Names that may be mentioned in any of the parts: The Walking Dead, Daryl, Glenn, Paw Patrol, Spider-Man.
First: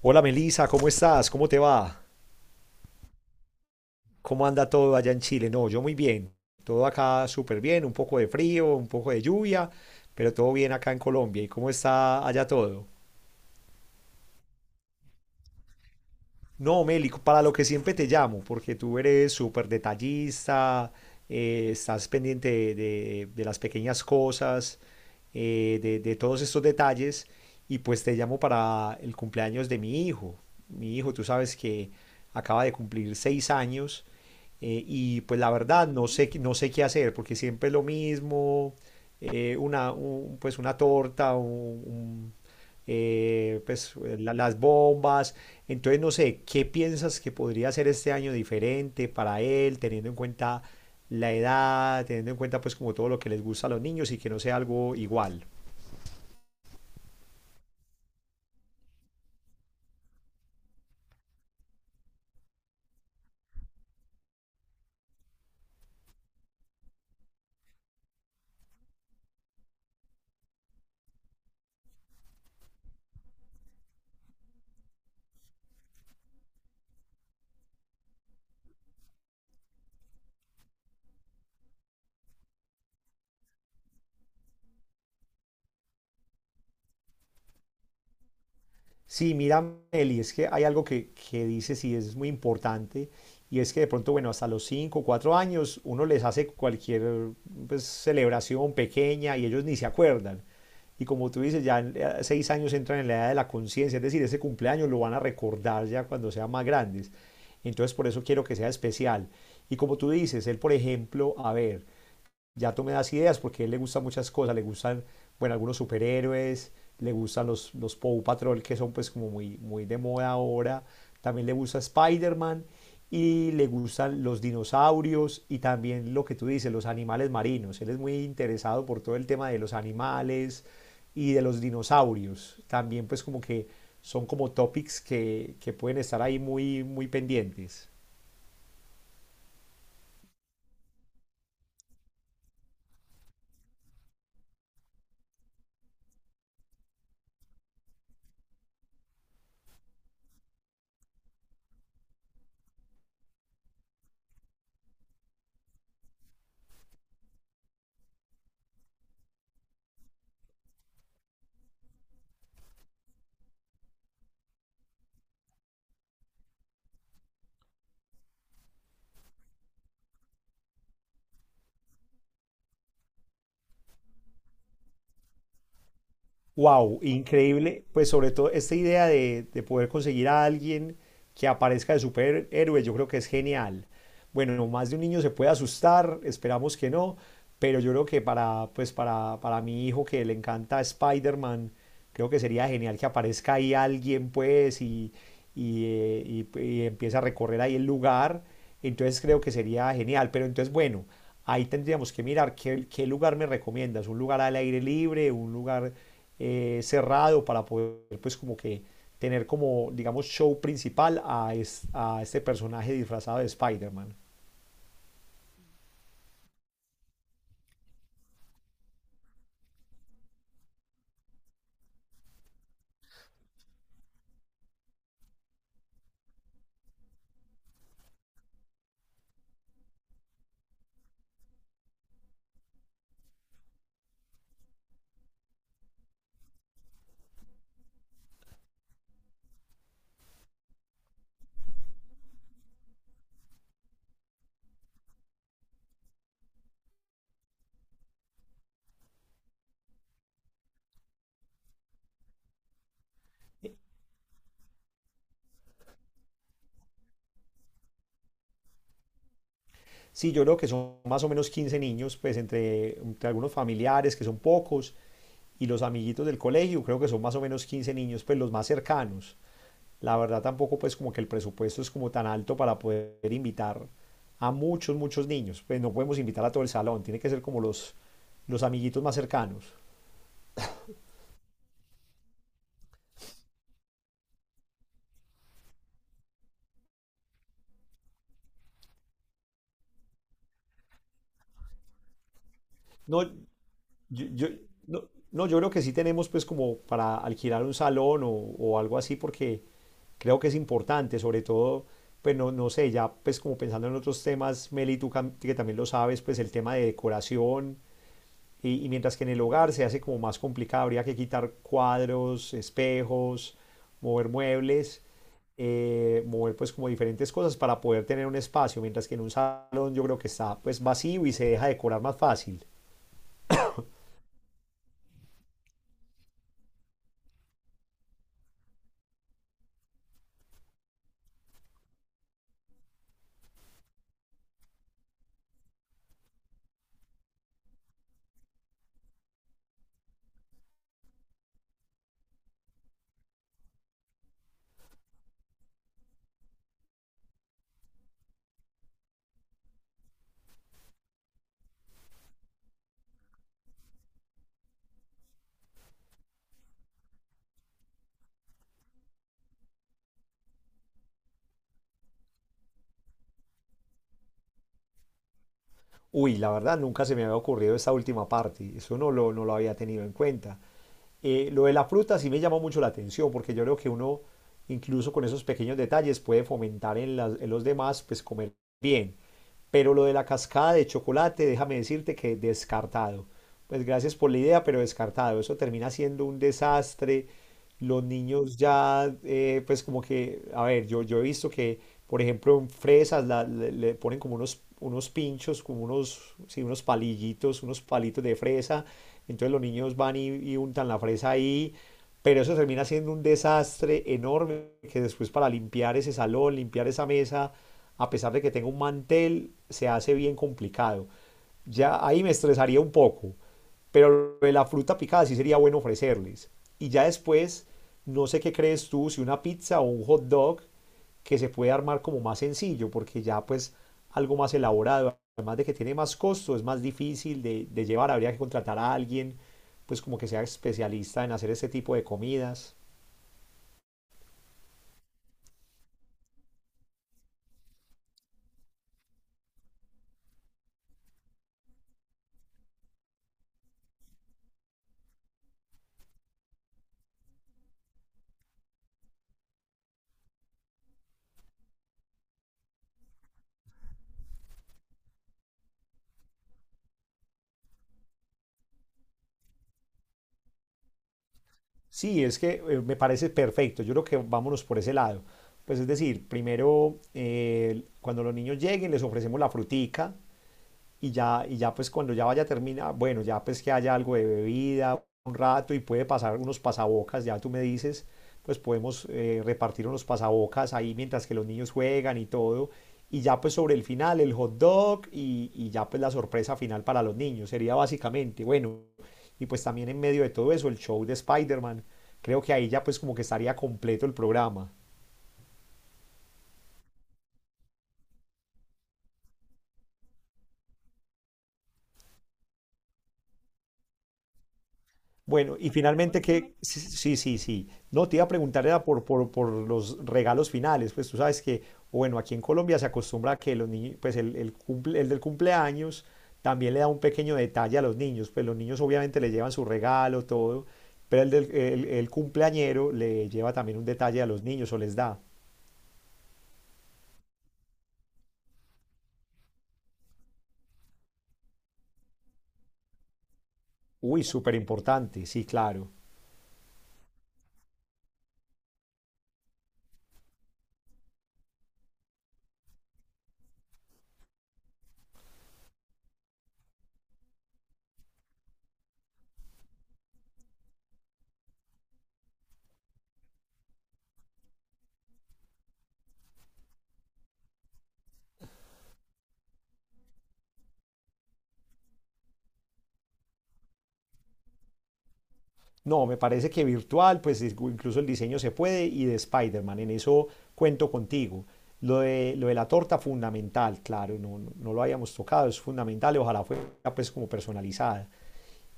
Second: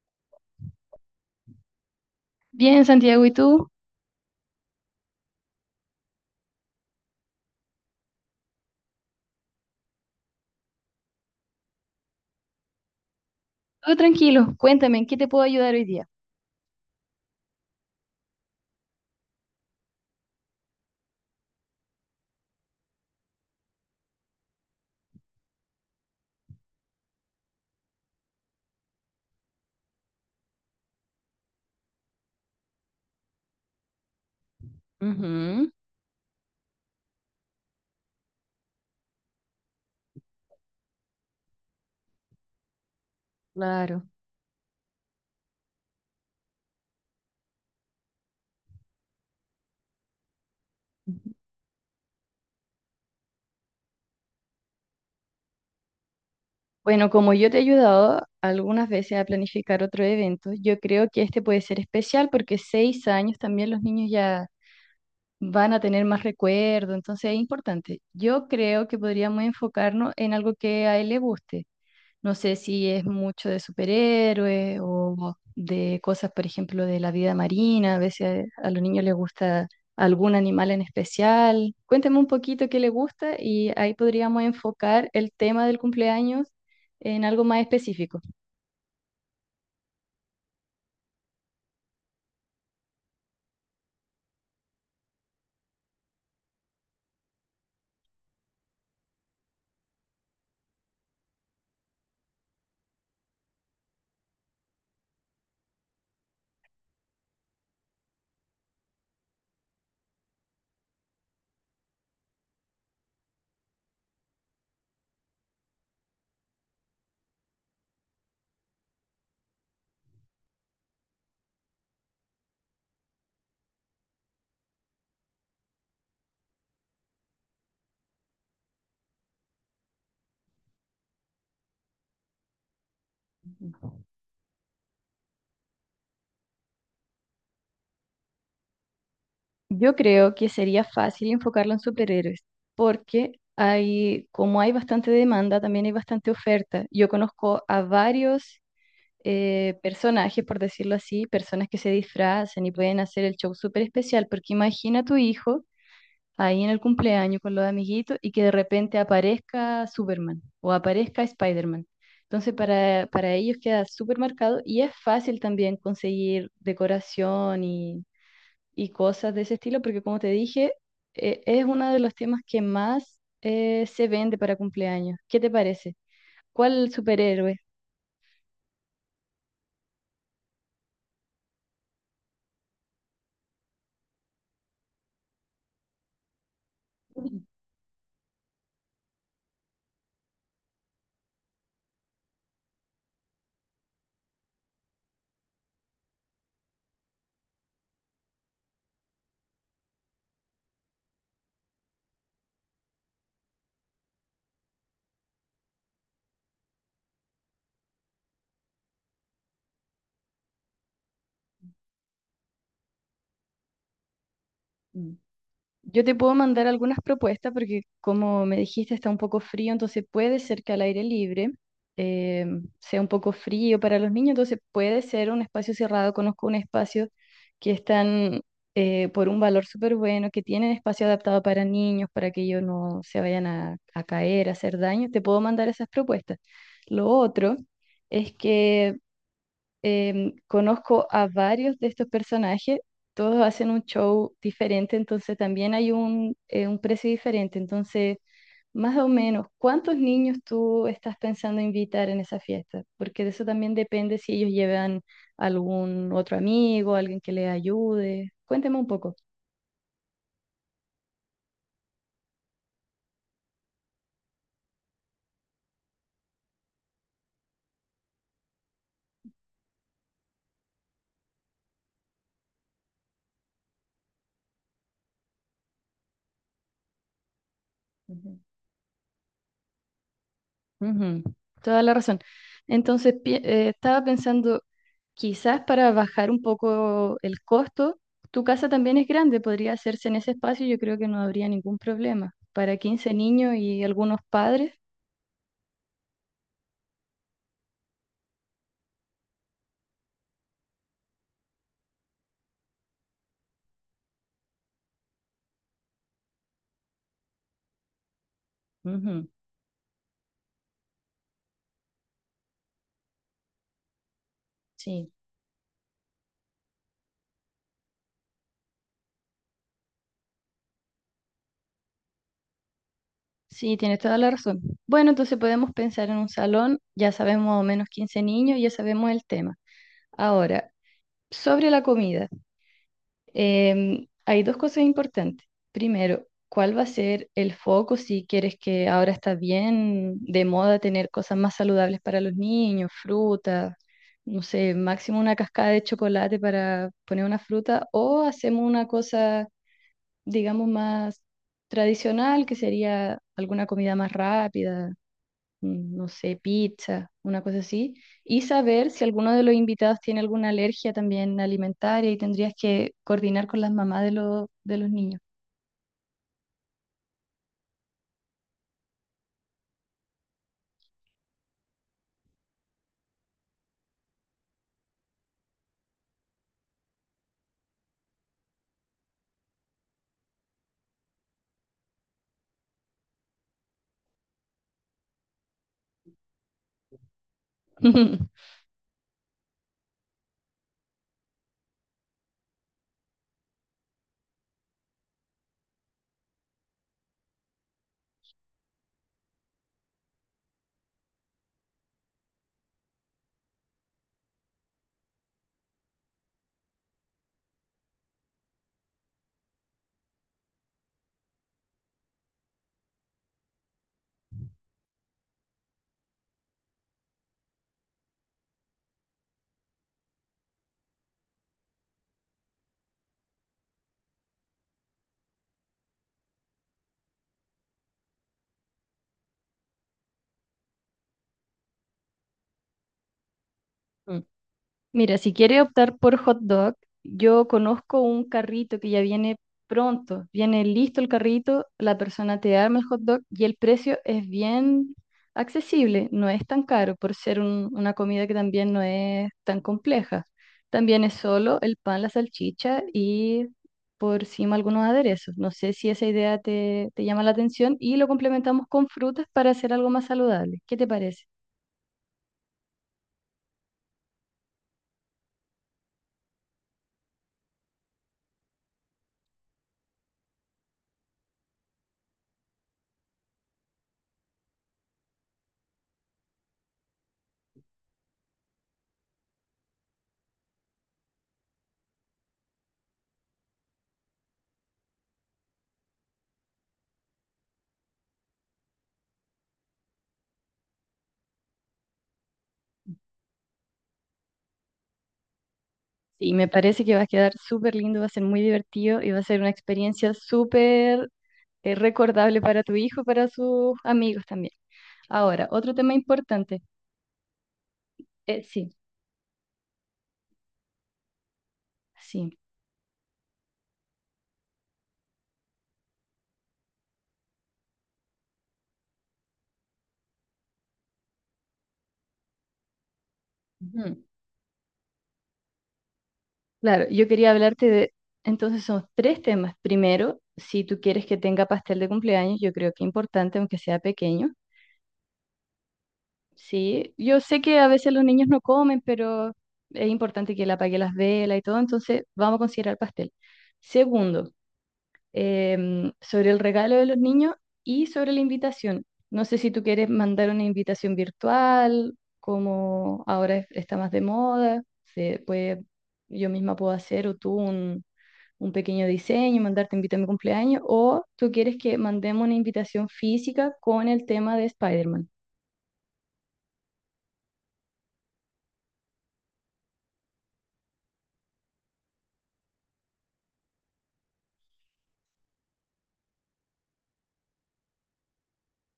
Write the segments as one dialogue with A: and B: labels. A: Hola Melisa, ¿cómo estás? ¿Cómo te va?
B: Bien, Santiago, ¿y tú?
A: ¿Cómo anda todo allá en Chile? No, yo muy bien. Todo acá súper bien, un poco de frío, un poco de lluvia, pero todo bien acá en Colombia. ¿Y cómo está allá todo?
B: Todo tranquilo, cuéntame, ¿en qué te puedo ayudar hoy día?
A: No, Mélico, para lo que siempre te llamo, porque tú eres súper detallista, estás pendiente de las pequeñas cosas, de todos estos detalles, y pues te llamo para el cumpleaños de mi hijo. Mi hijo, tú sabes que acaba de cumplir 6 años, y pues la
B: Ujú,
A: verdad no sé, no sé qué hacer, porque siempre es lo mismo, pues una torta, un- pues
B: claro.
A: las bombas. Entonces, no sé, ¿qué piensas que podría ser este año diferente para él, teniendo en cuenta la edad, teniendo en cuenta pues como todo lo que les gusta a los niños y que no sea algo igual?
B: Bueno, como yo te he ayudado algunas veces a planificar otro evento, yo creo que este puede ser especial porque 6 años también los niños ya van a tener más recuerdo, entonces es importante. Yo creo que podríamos enfocarnos en algo que a él le guste. No sé si es mucho de superhéroes o de cosas, por ejemplo, de la vida marina. A veces a los niños les gusta algún animal en especial. Cuéntame un poquito qué les gusta y ahí podríamos enfocar el tema del cumpleaños en algo más específico.
A: Sí, mira, Meli, es que hay algo que dices y es muy importante, y es que de pronto, bueno, hasta los 5 o 4 años uno les hace cualquier pues, celebración pequeña y ellos ni se acuerdan. Y como tú dices, ya a 6 años entran en la edad de la conciencia, es decir, ese cumpleaños lo van a recordar ya cuando sean más grandes. Entonces, por eso quiero que sea especial. Y como tú dices, él, por ejemplo, a ver, ya tú me das ideas porque a él le gustan muchas cosas, le gustan, bueno, algunos superhéroes, le gustan los Paw Patrol que son pues como muy, muy de moda ahora, también le gusta Spider-Man y le gustan los dinosaurios y también lo que tú dices, los animales marinos. Él es muy interesado por todo el tema de los animales y de los dinosaurios. También pues como que son como topics que pueden estar ahí muy, muy pendientes.
B: Yo creo que sería fácil enfocarlo en superhéroes, porque hay, como hay bastante demanda, también hay bastante oferta. Yo conozco a varios personajes, por decirlo así, personas que se disfrazan y pueden hacer el show súper especial, porque imagina a tu hijo ahí en el cumpleaños con los amiguitos y que de repente aparezca Superman o aparezca Spider-Man. Entonces para ellos queda súper marcado y es fácil también conseguir decoración y cosas de ese estilo, porque como te dije, es uno de los temas que más se vende para cumpleaños. ¿Qué te parece? ¿Cuál
A: Wow,
B: superhéroe?
A: increíble. Pues sobre todo esta idea de poder conseguir a alguien que aparezca de superhéroe, yo creo que es genial. Bueno, más de un niño se puede asustar, esperamos que no, pero yo creo que para mi hijo que le encanta Spider-Man, creo que sería genial que aparezca ahí alguien, pues, y empieza a recorrer ahí el lugar. Entonces creo que sería genial. Pero entonces, bueno, ahí tendríamos que mirar qué lugar me recomiendas. Un lugar al aire libre, un lugar cerrado para poder, pues, como que tener como, digamos, show principal a este personaje disfrazado de Spider-Man.
B: Yo te puedo mandar algunas propuestas porque como me dijiste está un poco frío, entonces puede ser que al aire libre eh, sea un poco frío para los niños, entonces puede ser un espacio cerrado. Conozco un espacio que están por un valor súper bueno, que tienen espacio adaptado para niños, para que ellos no se vayan a caer, a hacer daño. Te puedo mandar esas propuestas. Lo otro es que conozco a varios de estos personajes, todos hacen un show diferente, entonces también hay un precio diferente. Entonces, más o menos, ¿cuántos niños tú estás pensando invitar en esa fiesta? Porque de eso también depende si ellos llevan algún otro amigo, alguien que les ayude. Cuénteme un poco.
A: Sí, yo creo que son más o menos 15 niños, pues entre algunos familiares, que son pocos, y los amiguitos del colegio, creo que son más o menos 15 niños, pues los más cercanos. La verdad tampoco pues como que el presupuesto es como tan alto para poder invitar a muchos, muchos niños. Pues no podemos invitar a todo el salón, tiene que ser como los,
B: Ujú.
A: los amiguitos más cercanos.
B: Ujú, toda la razón. Entonces, estaba pensando, quizás para bajar un poco el costo, tu casa también es grande, podría hacerse en ese espacio, yo creo que no habría ningún problema. Para 15
A: No,
B: niños y algunos
A: yo, yo-
B: padres,
A: no, no, yo creo que sí tenemos pues como para alquilar un salón o algo así porque creo que es importante, sobre todo, pues no, no sé, ya pues como pensando en otros temas, Meli, tú que también lo sabes, pues el tema de decoración. Y mientras que
B: ujú,
A: en el hogar se hace como más complicado, habría que quitar cuadros, espejos, mover muebles,
B: sí,
A: mover pues como diferentes cosas para poder tener un espacio, mientras que en un salón yo creo que está pues vacío y se deja decorar más fácil.
B: sí, tienes toda la razón. Bueno, entonces podemos pensar en un salón, ya sabemos más o menos 15 niños, ya sabemos el tema. Ahora, sobre la comida. Hay dos cosas importantes. Primero, ¿cuál va a ser el foco si quieres que ahora está bien de moda tener cosas más saludables para los niños, frutas, no sé, máximo una cascada de chocolate para poner una fruta o hacemos una cosa, digamos, más tradicional que sería alguna comida más rápida? No sé, pizza, una cosa así, y saber si alguno de los invitados tiene alguna alergia también alimentaria y tendrías que coordinar con las mamás de de los niños.
A: Uy, la verdad nunca se me había ocurrido esta última parte, eso no lo había tenido en cuenta. Lo de la fruta sí me llamó mucho la atención porque yo creo que uno incluso con esos pequeños detalles puede fomentar en los demás pues comer bien. Pero lo de la cascada de chocolate, déjame decirte que descartado. Pues gracias por la idea, pero descartado. Eso termina siendo un desastre. Los niños ya, pues como que, a ver, yo he visto que, por ejemplo, en fresas le ponen como unos pinchos, como unos, sí, unos palillitos, unos palitos de fresa. Entonces los niños van y untan la fresa ahí. Pero eso termina siendo un desastre enorme que después para limpiar ese salón, limpiar esa mesa, a pesar de que tenga un mantel, se hace bien complicado. Ya ahí me estresaría un poco, pero la fruta picada sí sería bueno ofrecerles. Y ya después, no sé qué crees tú, si una pizza o un hot dog que se puede armar como más sencillo, porque ya pues algo más elaborado, además de que tiene más costo, es más difícil de llevar, habría que contratar a alguien, pues como que sea especialista en hacer este tipo de comidas.
B: Mira, si quiere optar por hot dog, yo conozco un carrito que ya viene pronto, viene listo el carrito, la persona te arma el hot dog y el precio es bien accesible, no es tan caro por ser una comida que también no es tan compleja. También es solo el pan, la salchicha y por encima algunos aderezos. No sé si esa idea te llama la atención y lo complementamos con frutas para hacer algo más saludable. ¿Qué te parece?
A: Sí, es que me parece perfecto. Yo creo que vámonos por ese lado. Pues es decir, primero, cuando los niños lleguen, les ofrecemos la frutica, y ya pues cuando ya vaya termina, bueno, ya pues que haya algo de bebida, un rato y puede pasar unos pasabocas, ya tú me dices, pues podemos repartir unos pasabocas ahí mientras que los niños juegan y todo. Y ya pues sobre el final el hot dog y ya pues la sorpresa final para los niños. Sería básicamente, bueno, y pues también en medio de todo eso el show de Spider-Man. Creo que ahí ya pues como que estaría completo el programa.
B: Sí, me parece que va a quedar súper lindo, va a ser muy divertido y va a ser una experiencia súper recordable para tu hijo y para sus amigos también. Ahora,
A: Bueno, y
B: otro tema
A: finalmente que,
B: importante.
A: sí, sí, sí, sí. No, te iba a
B: Eh,
A: preguntar
B: sí,
A: era por los regalos finales, pues tú sabes que, bueno, aquí
B: sí.
A: en Colombia se acostumbra a que los niños, pues el del cumpleaños también le da un pequeño detalle a los niños, pues los niños obviamente le llevan su regalo, todo, pero el cumpleañero le lleva también un
B: Ujú.
A: detalle a los niños o les da.
B: Claro, yo quería hablarte de, entonces son tres temas. Primero, si tú quieres que tenga pastel de cumpleaños, yo creo que es importante, aunque sea
A: Uy,
B: pequeño.
A: súper importante, sí, claro.
B: Sí, yo sé que a veces los niños no comen, pero es importante que él apague las velas y todo, entonces vamos a considerar pastel. Segundo, sobre el regalo de los niños y sobre la invitación. No sé si tú quieres mandar una invitación virtual, como ahora está más de moda, se puede, yo misma puedo hacer o tú un pequeño diseño, mandarte invita a mi cumpleaños, o tú quieres que mandemos una invitación física con el tema de Spider-Man.
A: No, me parece que virtual, pues incluso el diseño se puede y de Spider-Man, en eso cuento contigo. Lo de la torta, fundamental, claro, no lo habíamos tocado, es fundamental, y ojalá fuera pues como personalizada.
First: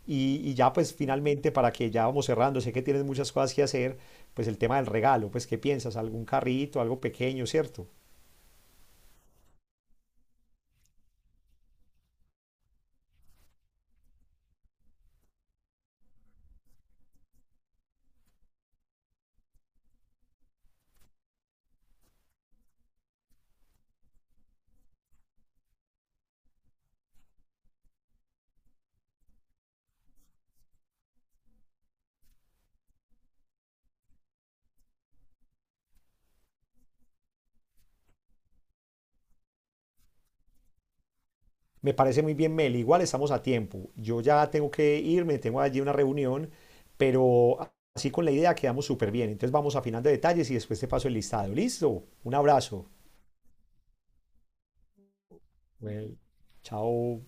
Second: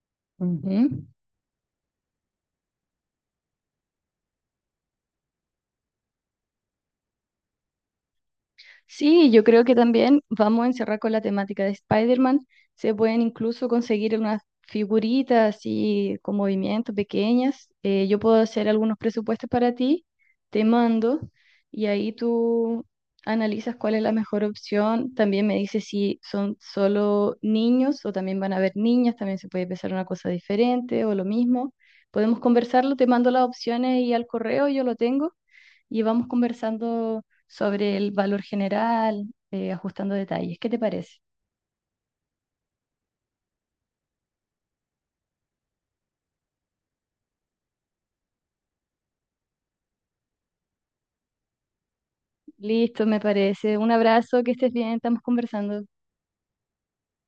A: Y ya pues
B: Ujú.
A: finalmente, para que ya vamos cerrando, sé que tienes muchas cosas que hacer, pues el tema del regalo, pues ¿qué piensas? ¿Algún carrito, algo pequeño, cierto?
B: Sí, yo creo que también vamos a encerrar con la temática de Spider-Man. Se pueden incluso conseguir unas figuritas así con movimientos pequeñas. Yo puedo hacer algunos presupuestos para ti, te mando y ahí tú analizas cuál es la mejor opción. También me dices si son solo niños o también van a haber niñas, también se puede pensar una cosa diferente o lo mismo. Podemos conversarlo, te mando las opciones y al correo yo lo tengo y vamos conversando sobre el valor general, ajustando detalles. ¿Qué te parece?
A: Me parece muy bien, Mel. Igual estamos a tiempo. Yo ya tengo que irme, tengo allí una reunión, pero así con la idea quedamos súper bien. Entonces vamos afinando detalles y después te paso el listado. ¿Listo? Un abrazo.
B: Listo, me parece. Un abrazo, que estés bien, estamos conversando.
A: Bueno, chao.